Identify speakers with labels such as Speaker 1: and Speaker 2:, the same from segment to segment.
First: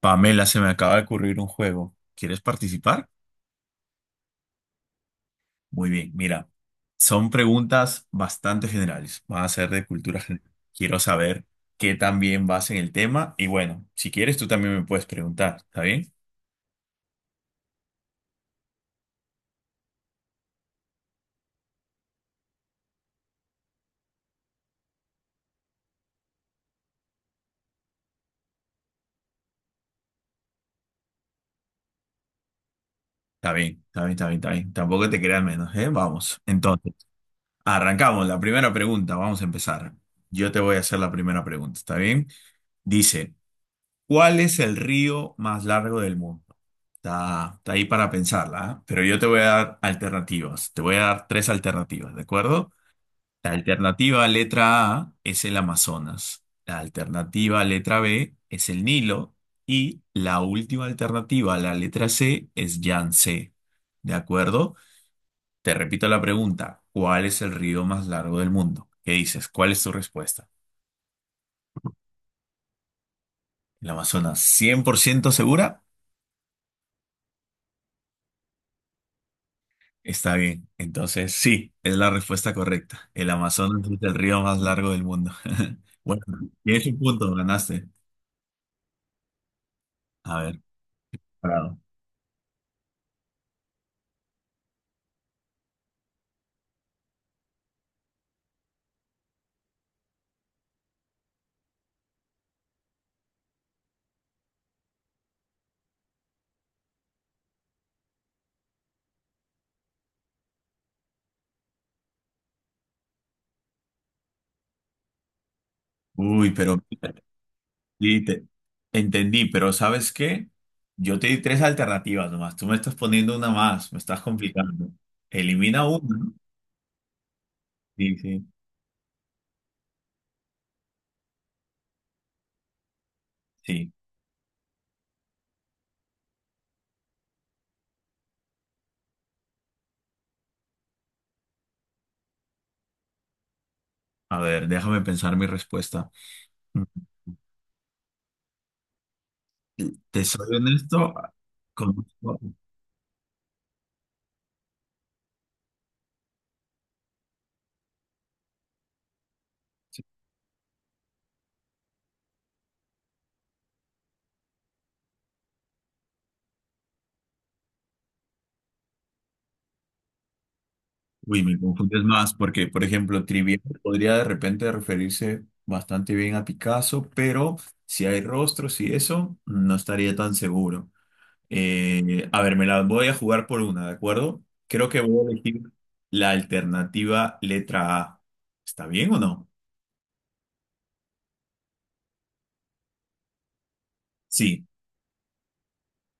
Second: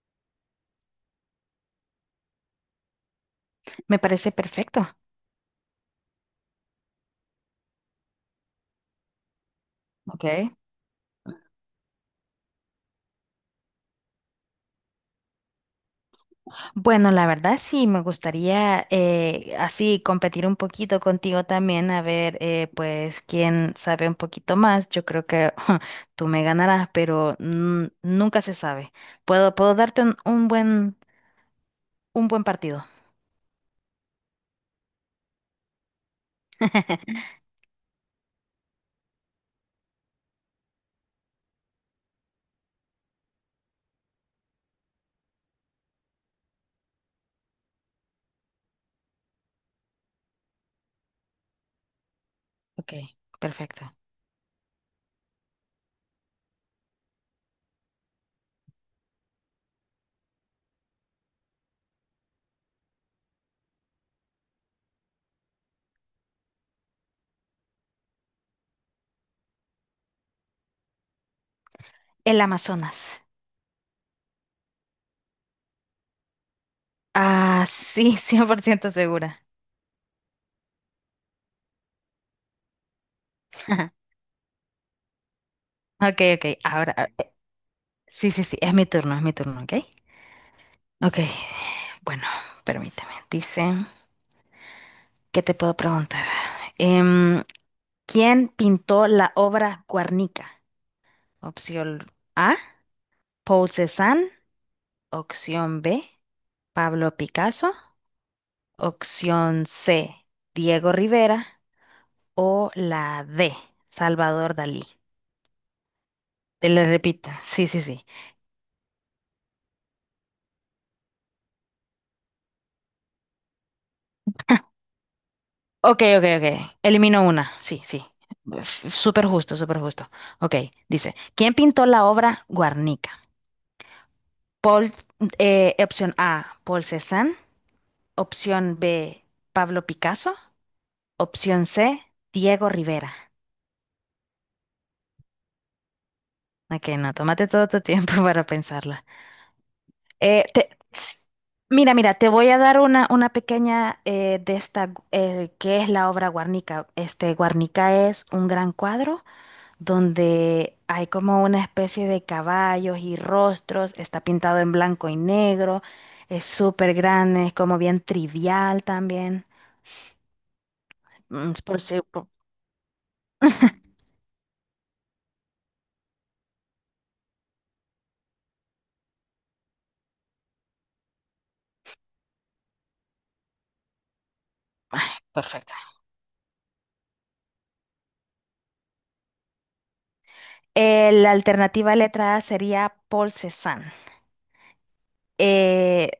Speaker 1: Pamela, se me acaba de ocurrir un juego. ¿Quieres participar?
Speaker 2: Me parece perfecto.
Speaker 1: Muy bien, mira, son preguntas bastante generales. Van a ser de cultura general.
Speaker 2: Ok.
Speaker 1: Quiero saber qué también vas en el tema. Y bueno, si quieres, tú también me puedes preguntar. ¿Está bien?
Speaker 2: Bueno, la verdad sí, me gustaría así competir un poquito contigo también, a ver, pues, quién sabe un poquito más. Yo creo que tú me ganarás, pero nunca se sabe. Puedo darte un buen, un buen partido.
Speaker 1: Está bien, está bien, está bien, está bien. Tampoco te creas menos, ¿eh? Vamos. Entonces, arrancamos. La primera pregunta, vamos a empezar. Yo te voy a hacer la primera pregunta, ¿está bien? Dice, ¿cuál es el río más largo del mundo? Está ahí para pensarla, ¿ah? Pero yo te voy a dar alternativas. Te voy a dar tres alternativas, ¿de acuerdo?
Speaker 2: Ok,
Speaker 1: La
Speaker 2: perfecto.
Speaker 1: alternativa letra A es el Amazonas. La alternativa letra B es el Nilo. Y la última alternativa, la letra C, es Yangtze. ¿De acuerdo? Te repito la pregunta. ¿Cuál es el río más largo del mundo? ¿Qué dices? ¿Cuál es tu respuesta?
Speaker 2: El Amazonas.
Speaker 1: ¿El Amazonas 100% segura?
Speaker 2: Ah, sí, 100% segura.
Speaker 1: Está bien. Entonces, sí, es la respuesta correcta. El Amazonas es el río más largo del mundo.
Speaker 2: Ok,
Speaker 1: Bueno,
Speaker 2: ok,
Speaker 1: tienes
Speaker 2: ahora,
Speaker 1: un
Speaker 2: ah,
Speaker 1: punto, ganaste.
Speaker 2: sí, sí, sí, es mi turno, ¿ok?
Speaker 1: A ver,
Speaker 2: Ok,
Speaker 1: parado.
Speaker 2: bueno, permíteme, dice... ¿Qué te puedo preguntar? Em, ¿Quién pintó la obra Guernica? Opción A, Paul Cézanne. Opción B, Pablo Picasso. Opción C, Diego Rivera. O la D, Salvador Dalí.
Speaker 1: Uy,
Speaker 2: Te
Speaker 1: pero
Speaker 2: la repito. Sí, sí, sí.
Speaker 1: sí, entendí, pero ¿sabes qué? Yo te di tres alternativas nomás. Tú me estás poniendo una más, me estás complicando. Elimina
Speaker 2: Ok, ok,
Speaker 1: una.
Speaker 2: ok. Elimino una. Sí, sí.
Speaker 1: Sí, sí,
Speaker 2: Súper justo, súper justo. Ok, dice, ¿quién pintó la obra Guernica?
Speaker 1: sí.
Speaker 2: Paul, opción A, Paul Cézanne. Opción B, Pablo Picasso. Opción C, Diego Rivera.
Speaker 1: A ver, déjame pensar mi respuesta. Mm,
Speaker 2: Ok, no, tómate todo tu tiempo para pensarla.
Speaker 1: Te
Speaker 2: Eh,
Speaker 1: soy
Speaker 2: te-
Speaker 1: honesto,
Speaker 2: s- mira, mira, te
Speaker 1: conozco.
Speaker 2: voy a dar una pequeña de esta, que es la obra Guarnica. Este, Guarnica es un gran cuadro donde hay como una especie de caballos y rostros, está pintado en blanco y negro, es súper grande, es como bien trivial también.
Speaker 1: Uy,
Speaker 2: Mm,
Speaker 1: me
Speaker 2: por si-
Speaker 1: confundes
Speaker 2: por-
Speaker 1: más porque, por ejemplo, Trivial podría de repente referirse bastante bien a Picasso, pero si hay rostros y eso, no estaría tan seguro. A ver, me la voy a jugar por una, ¿de acuerdo? Creo que
Speaker 2: Ay,
Speaker 1: voy a elegir
Speaker 2: perfecto.
Speaker 1: la alternativa letra A. ¿Está bien o no?
Speaker 2: La alternativa letra A sería Paul Cézanne.
Speaker 1: Sí,
Speaker 2: Eh,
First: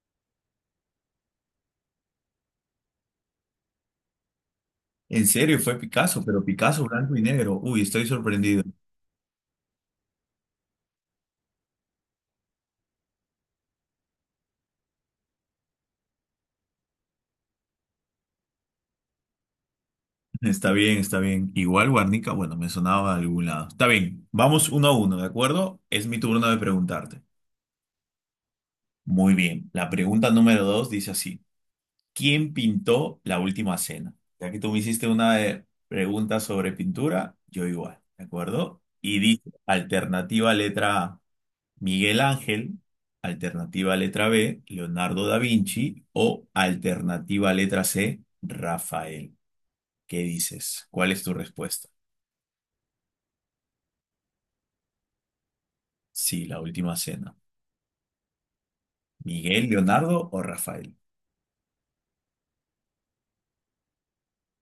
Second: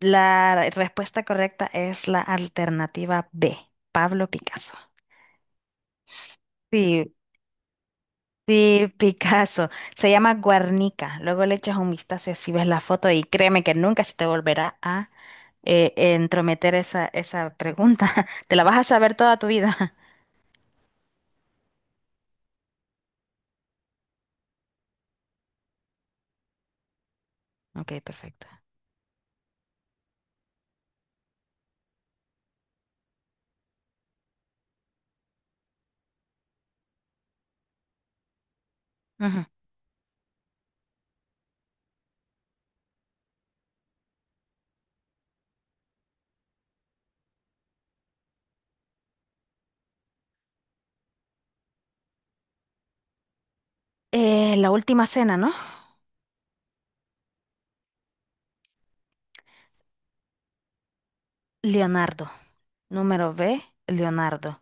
Speaker 2: la respuesta correcta es la alternativa B, Pablo Picasso.
Speaker 1: en serio fue Picasso, pero Picasso
Speaker 2: Sí,
Speaker 1: blanco y negro. Uy, estoy sorprendido.
Speaker 2: sí, Picasso. Se llama Guernica. Luego le echas un vistazo y así ves la foto y créeme que nunca se te volverá a entrometer esa, esa pregunta. Te la vas a saber toda tu vida.
Speaker 1: Está bien, está bien. Igual Guarnica, bueno, me sonaba de algún lado. Está bien, vamos uno a uno, ¿de acuerdo? Es mi turno de preguntarte.
Speaker 2: Ok, perfecto.
Speaker 1: Muy bien. La pregunta número dos dice así. ¿Quién pintó la última cena? Ya que tú me hiciste una pregunta sobre pintura, yo igual, ¿de acuerdo? Y dice,
Speaker 2: Ujú.
Speaker 1: alternativa letra A, Miguel Ángel, alternativa letra B, Leonardo da Vinci o alternativa letra C, Rafael. ¿Qué dices? ¿Cuál es tu respuesta?
Speaker 2: La última cena, ¿no?
Speaker 1: Sí, la última cena. ¿Miguel, Leonardo o Rafael?
Speaker 2: Leonardo. Número B, Leonardo.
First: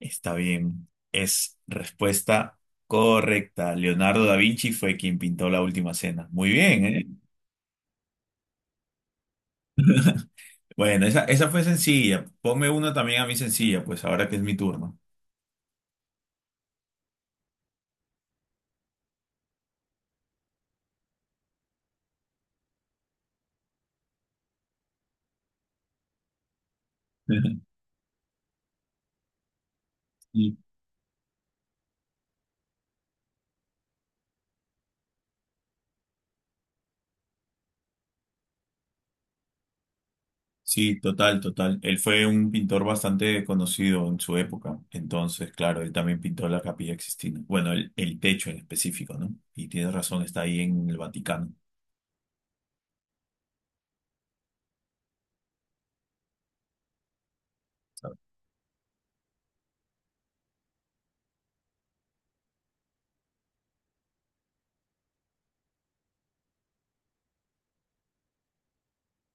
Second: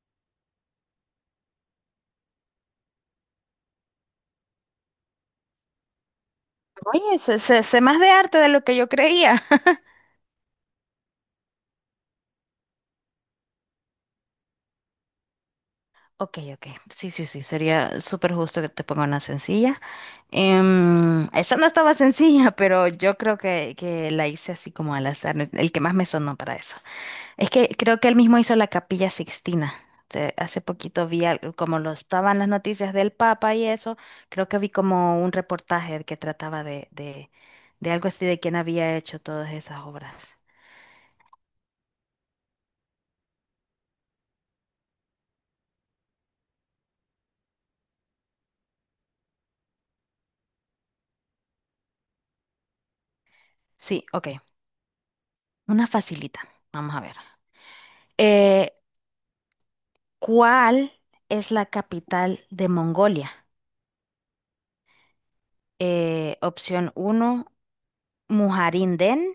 Speaker 1: Está bien. Es respuesta correcta. Leonardo da Vinci fue quien pintó la última cena. Muy bien, ¿eh?
Speaker 2: Oye, sé más de arte de lo que yo creía.
Speaker 1: Bueno, esa fue sencilla. Ponme una también a mí sencilla, pues ahora que es mi turno.
Speaker 2: Ok, ok. Sí, sí, sí. Sería súper justo que te ponga una sencilla. Esa no estaba sencilla, pero yo creo que la hice así como al azar. El que más me sonó para eso. Es que creo que él mismo hizo la Capilla Sixtina.
Speaker 1: Sí,
Speaker 2: Hace poquito vi, como lo estaban las noticias del Papa y eso, creo que vi como un reportaje que trataba de algo así de quién había hecho todas esas obras.
Speaker 1: sí, total, total. Él fue un pintor bastante conocido en su época. Entonces, claro, él también pintó la Capilla Sixtina. Bueno, el techo en específico, ¿no? Y tienes razón, está ahí en el Vaticano.
Speaker 2: Sí, ok. Una facilita. Vamos a ver. Eh, ¿Cuál es la capital de Mongolia? Opción 1, Mujarinden.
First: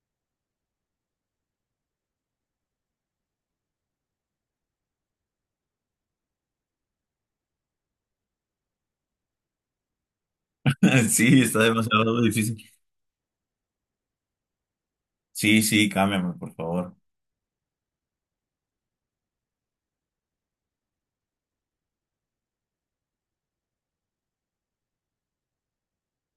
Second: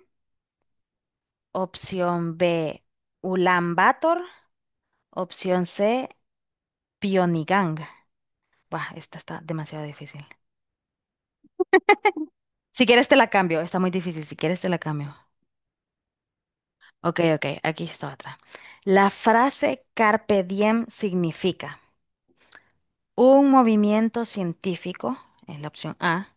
Speaker 2: Opción B, Ulan Bator. Opción C, Pionigang. Buah, esta está demasiado difícil.
Speaker 1: Sí, está demasiado difícil.
Speaker 2: Si quieres te la cambio, está muy difícil. Si quieres te la cambio.
Speaker 1: Sí, sí, cámbiame, por favor.
Speaker 2: Ok, ok, aquí está otra. La frase carpe diem significa un movimiento científico, en la opción A.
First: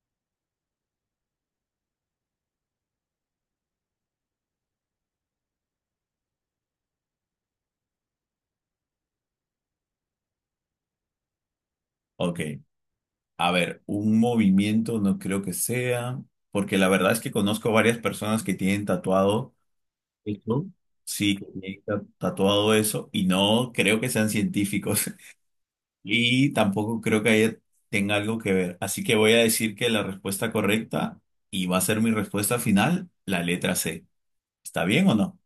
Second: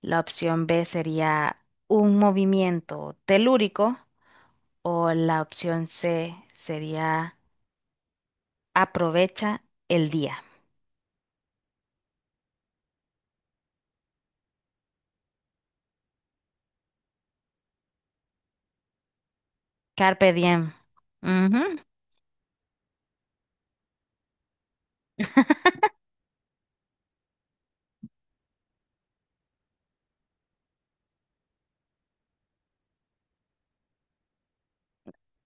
Speaker 2: La opción B sería un movimiento telúrico o la opción C sería aprovecha el día.
Speaker 1: Ok. A ver, un movimiento no creo que sea, porque la verdad es que conozco varias personas que tienen tatuado,
Speaker 2: Carpe diem.
Speaker 1: Eso. Sí, que
Speaker 2: Ujú.
Speaker 1: tienen tatuado eso, y no creo que sean científicos, y tampoco creo que tenga algo que ver. Así que voy a decir que la respuesta correcta, y va a ser mi respuesta final, la letra C. ¿Está bien o no?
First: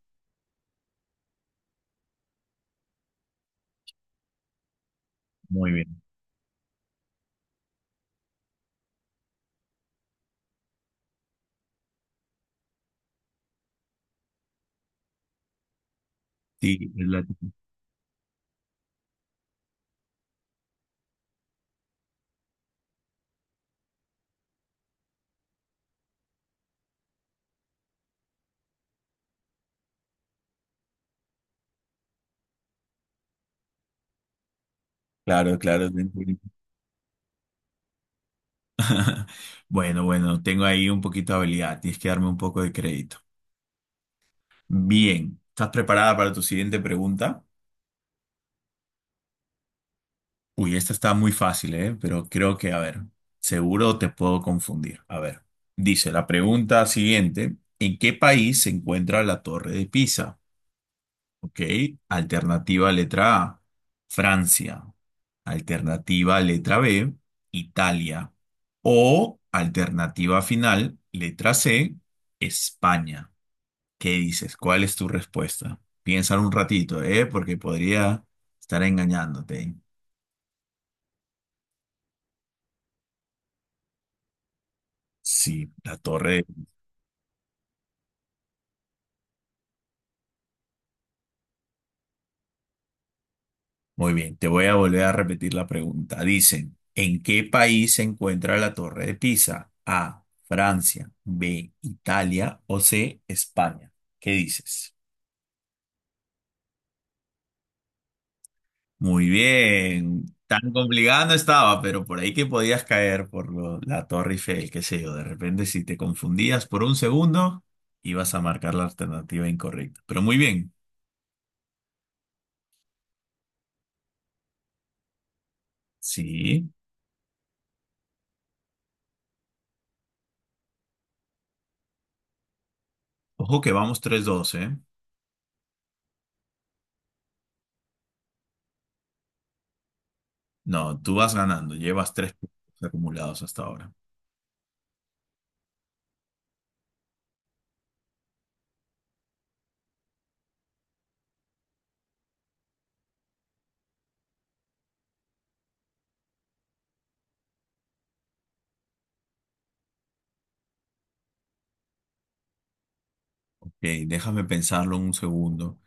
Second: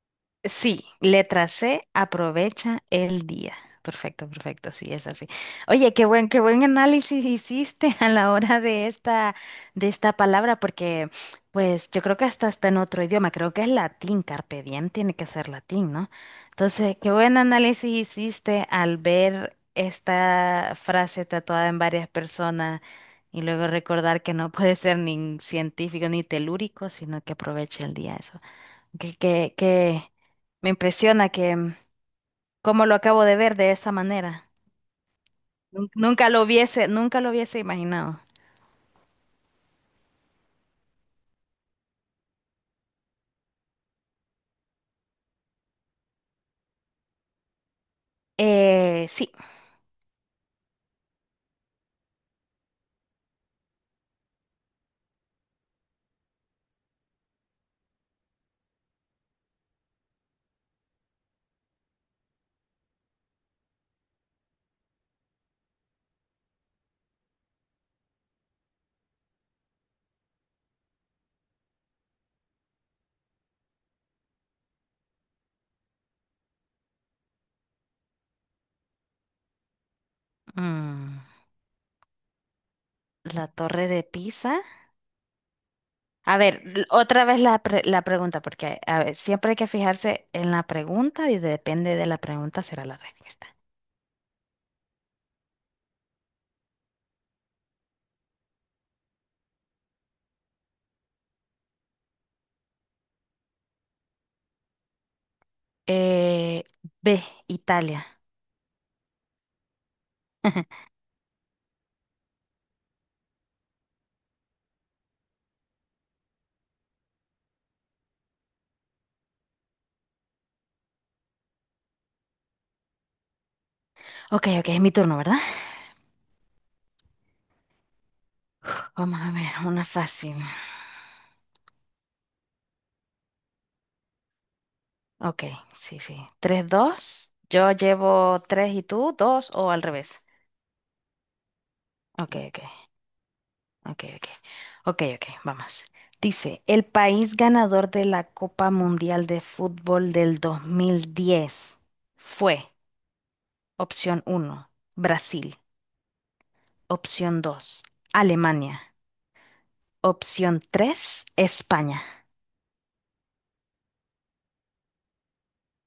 Speaker 2: Sí, letra C, aprovecha el día. Perfecto, perfecto, sí, es así.
Speaker 1: Muy
Speaker 2: Oye,
Speaker 1: bien.
Speaker 2: qué buen análisis hiciste a la hora de esta palabra, porque pues yo creo que hasta está en otro idioma, creo que es latín, carpe diem tiene que ser latín, ¿no?
Speaker 1: Sí,
Speaker 2: Entonces,
Speaker 1: es
Speaker 2: qué
Speaker 1: la...
Speaker 2: buen análisis hiciste al ver esta frase tatuada en varias personas y luego recordar que no puede ser ni científico ni telúrico, sino que aprovecha el día, eso que me impresiona que cómo lo acabo de ver de esa manera.
Speaker 1: Claro, claro. Bien,
Speaker 2: Nunca
Speaker 1: bien.
Speaker 2: lo hubiese, nunca lo hubiese imaginado.
Speaker 1: Bueno, bueno, tengo ahí un poquito de habilidad, tienes que darme un poco de crédito. Bien, ¿estás preparada para tu siguiente pregunta?
Speaker 2: Sí.
Speaker 1: Uy, esta está muy fácil, ¿eh? Pero creo que, a ver, seguro te puedo confundir. A ver, dice la pregunta siguiente, ¿en qué país se encuentra la Torre de Pisa? Ok, alternativa letra A, Francia. Alternativa letra B, Italia. O alternativa final, letra C, España. ¿Qué dices? ¿Cuál es tu respuesta? Piénsalo un ratito, ¿eh? Porque podría estar engañándote.
Speaker 2: Mm, la Torre de Pisa.
Speaker 1: Sí, la
Speaker 2: A
Speaker 1: torre.
Speaker 2: ver, otra vez la, la pregunta, porque a ver, siempre hay que fijarse en la pregunta y depende de la pregunta será la respuesta.
Speaker 1: Muy bien, te voy a volver a repetir la pregunta. Dicen, ¿en qué país se encuentra la torre de Pisa? A, Francia, B, Italia o C, España. ¿Qué dices?
Speaker 2: Eh, B, Italia.
Speaker 1: Muy bien. Tan complicado no estaba, pero por ahí que podías caer por la Torre Eiffel, qué sé yo. De repente, si te confundías por un segundo, ibas a marcar la alternativa incorrecta. Pero muy bien.
Speaker 2: Ok, ok, es mi turno, ¿verdad?
Speaker 1: Sí.
Speaker 2: Vamos a ver, una fácil.
Speaker 1: Ojo que vamos tres 2, ¿eh?
Speaker 2: Ok, sí, sí. Tres, dos. Yo llevo 3 y tú 2 o al revés.
Speaker 1: No, tú vas ganando. Llevas tres
Speaker 2: Ok, ok,
Speaker 1: puntos acumulados hasta ahora.
Speaker 2: ok, ok. Ok, ok, vamos. Dice, el país ganador de la Copa Mundial de Fútbol del 2010 fue opción uno: Brasil, opción 2: Alemania, opción 3: España.
Speaker 1: Ok, déjame pensarlo un segundo.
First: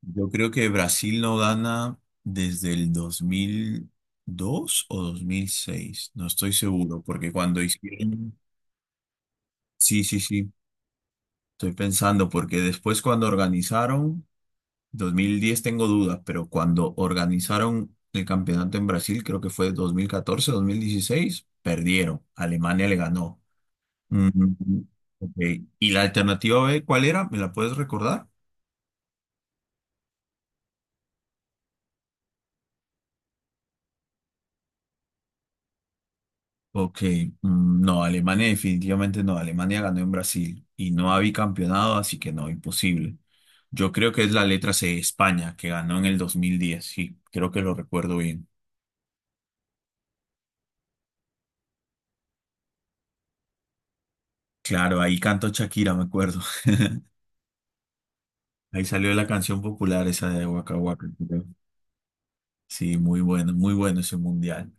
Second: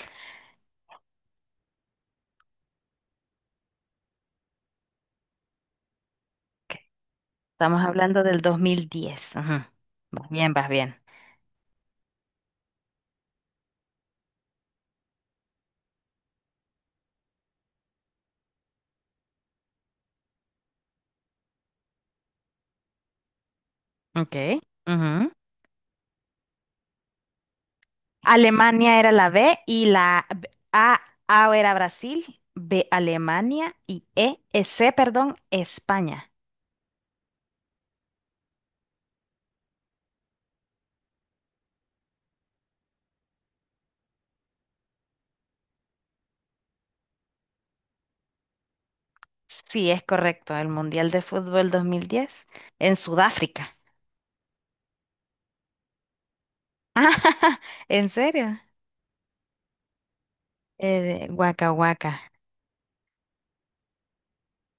Speaker 1: Yo creo que Brasil no gana desde el dos mil dos o dos mil seis. No estoy
Speaker 2: Ok,
Speaker 1: seguro, porque cuando
Speaker 2: estamos hablando
Speaker 1: hicieron...
Speaker 2: del 2010. Ujú.
Speaker 1: Sí, sí,
Speaker 2: Vas
Speaker 1: sí.
Speaker 2: bien, vas bien.
Speaker 1: Estoy pensando, porque después cuando organizaron, 2010 tengo dudas, pero cuando organizaron el campeonato en Brasil, creo que fue dos mil catorce, dos mil dieciséis perdieron. Alemania le ganó. Mm,
Speaker 2: Ok.
Speaker 1: ok. ¿Y la alternativa B cuál era? ¿Me la puedes recordar?
Speaker 2: Alemania era la B y A era Brasil, B Alemania y C, perdón, España.
Speaker 1: Ok, mm, no, Alemania definitivamente no. Alemania ganó en Brasil y no había campeonado, así que no, imposible. Yo creo que es la letra C, España, que ganó en el dos mil diez, sí, creo que lo recuerdo bien.
Speaker 2: Sí, es correcto, el Mundial de Fútbol 2010 en Sudáfrica.
Speaker 1: Claro, ahí cantó Shakira, me acuerdo.
Speaker 2: Ah, ¿en serio?
Speaker 1: Ahí salió la canción popular esa de Waka Waka, creo.
Speaker 2: Guaca, guaca.
Speaker 1: Sí, muy bueno, muy bueno ese mundial.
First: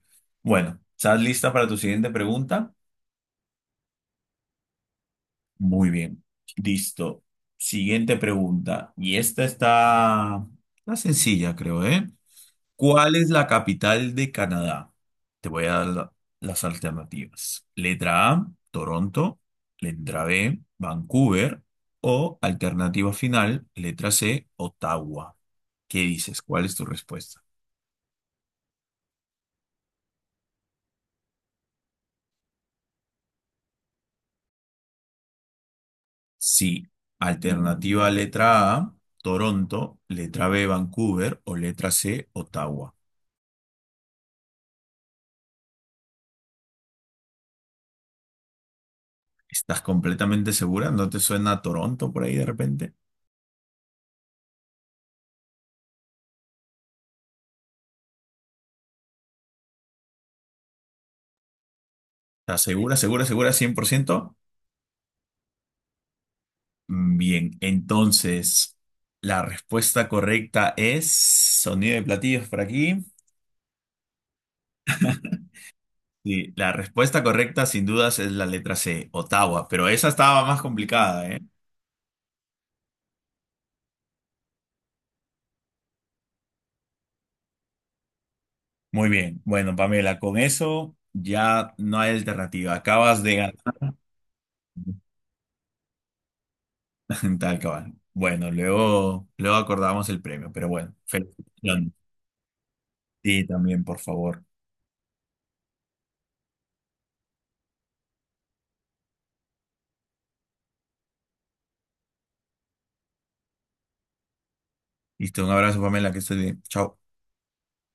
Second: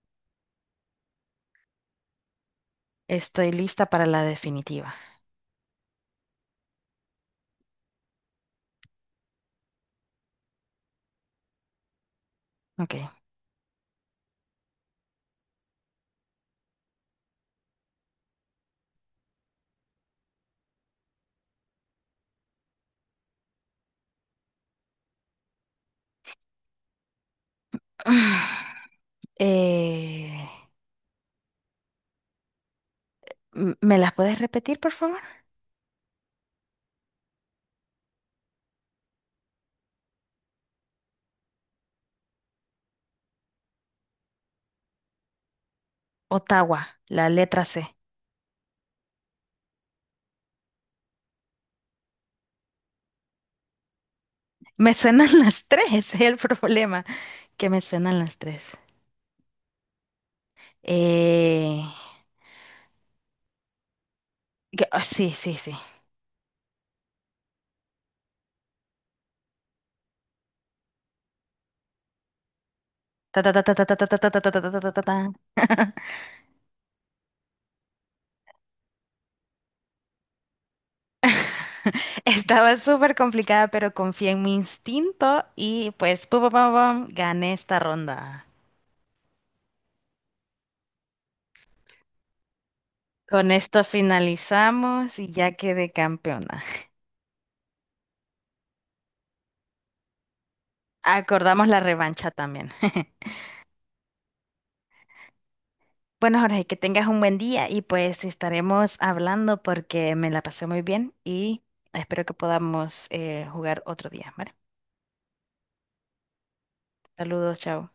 Speaker 1: Bueno, ¿estás lista para tu siguiente pregunta?
Speaker 2: Estoy lista para la definitiva.
Speaker 1: Muy bien, listo. Siguiente pregunta. Y está sencilla, creo, ¿eh?
Speaker 2: Ok.
Speaker 1: ¿Cuál es la capital de Canadá? Te voy a dar las alternativas. Letra A, Toronto. Letra B, Vancouver. O alternativa final, letra C, Ottawa. ¿Qué dices? ¿Cuál es tu respuesta?
Speaker 2: Eh, ¿me las puedes repetir, por favor?
Speaker 1: Sí, alternativa letra A, Toronto, letra B, Vancouver o letra C, Ottawa.
Speaker 2: Ottawa, la letra C.
Speaker 1: ¿Estás completamente segura? ¿No te suena a Toronto por ahí de repente?
Speaker 2: Me suenan las tres, ese es el problema, que me suenan las tres. Eh,
Speaker 1: ¿Estás segura, segura, segura, 100%?
Speaker 2: ah, sí, sí, sí.
Speaker 1: Bien, entonces la respuesta correcta es sonido de platillos por aquí.
Speaker 2: Ta, ta, ta, ta, ta, ta, ta, ta, ta, ta, ta, ta, ta, ta, ta, ta.
Speaker 1: Sí, la respuesta correcta sin dudas es la letra C, Ottawa, pero esa estaba más complicada, ¿eh?
Speaker 2: Estaba súper complicada, pero confié en mi instinto y pues pum, pum, pum, pum, gané esta ronda.
Speaker 1: Muy bien, bueno, Pamela, con eso ya no hay alternativa, acabas de
Speaker 2: Con
Speaker 1: ganar.
Speaker 2: esto finalizamos y ya quedé campeona.
Speaker 1: Tal cabal. Bueno, luego, luego acordamos el premio, pero bueno,
Speaker 2: Acordamos la
Speaker 1: felicitaciones.
Speaker 2: revancha también.
Speaker 1: Sí, también, por favor.
Speaker 2: Bueno, Jorge, que tengas un buen día y pues estaremos hablando porque me la pasé muy bien y espero que podamos jugar otro día, ¿vale?
Speaker 1: Listo, un abrazo, Pamela, que estés bien. Chao.
Speaker 2: Saludos, chao.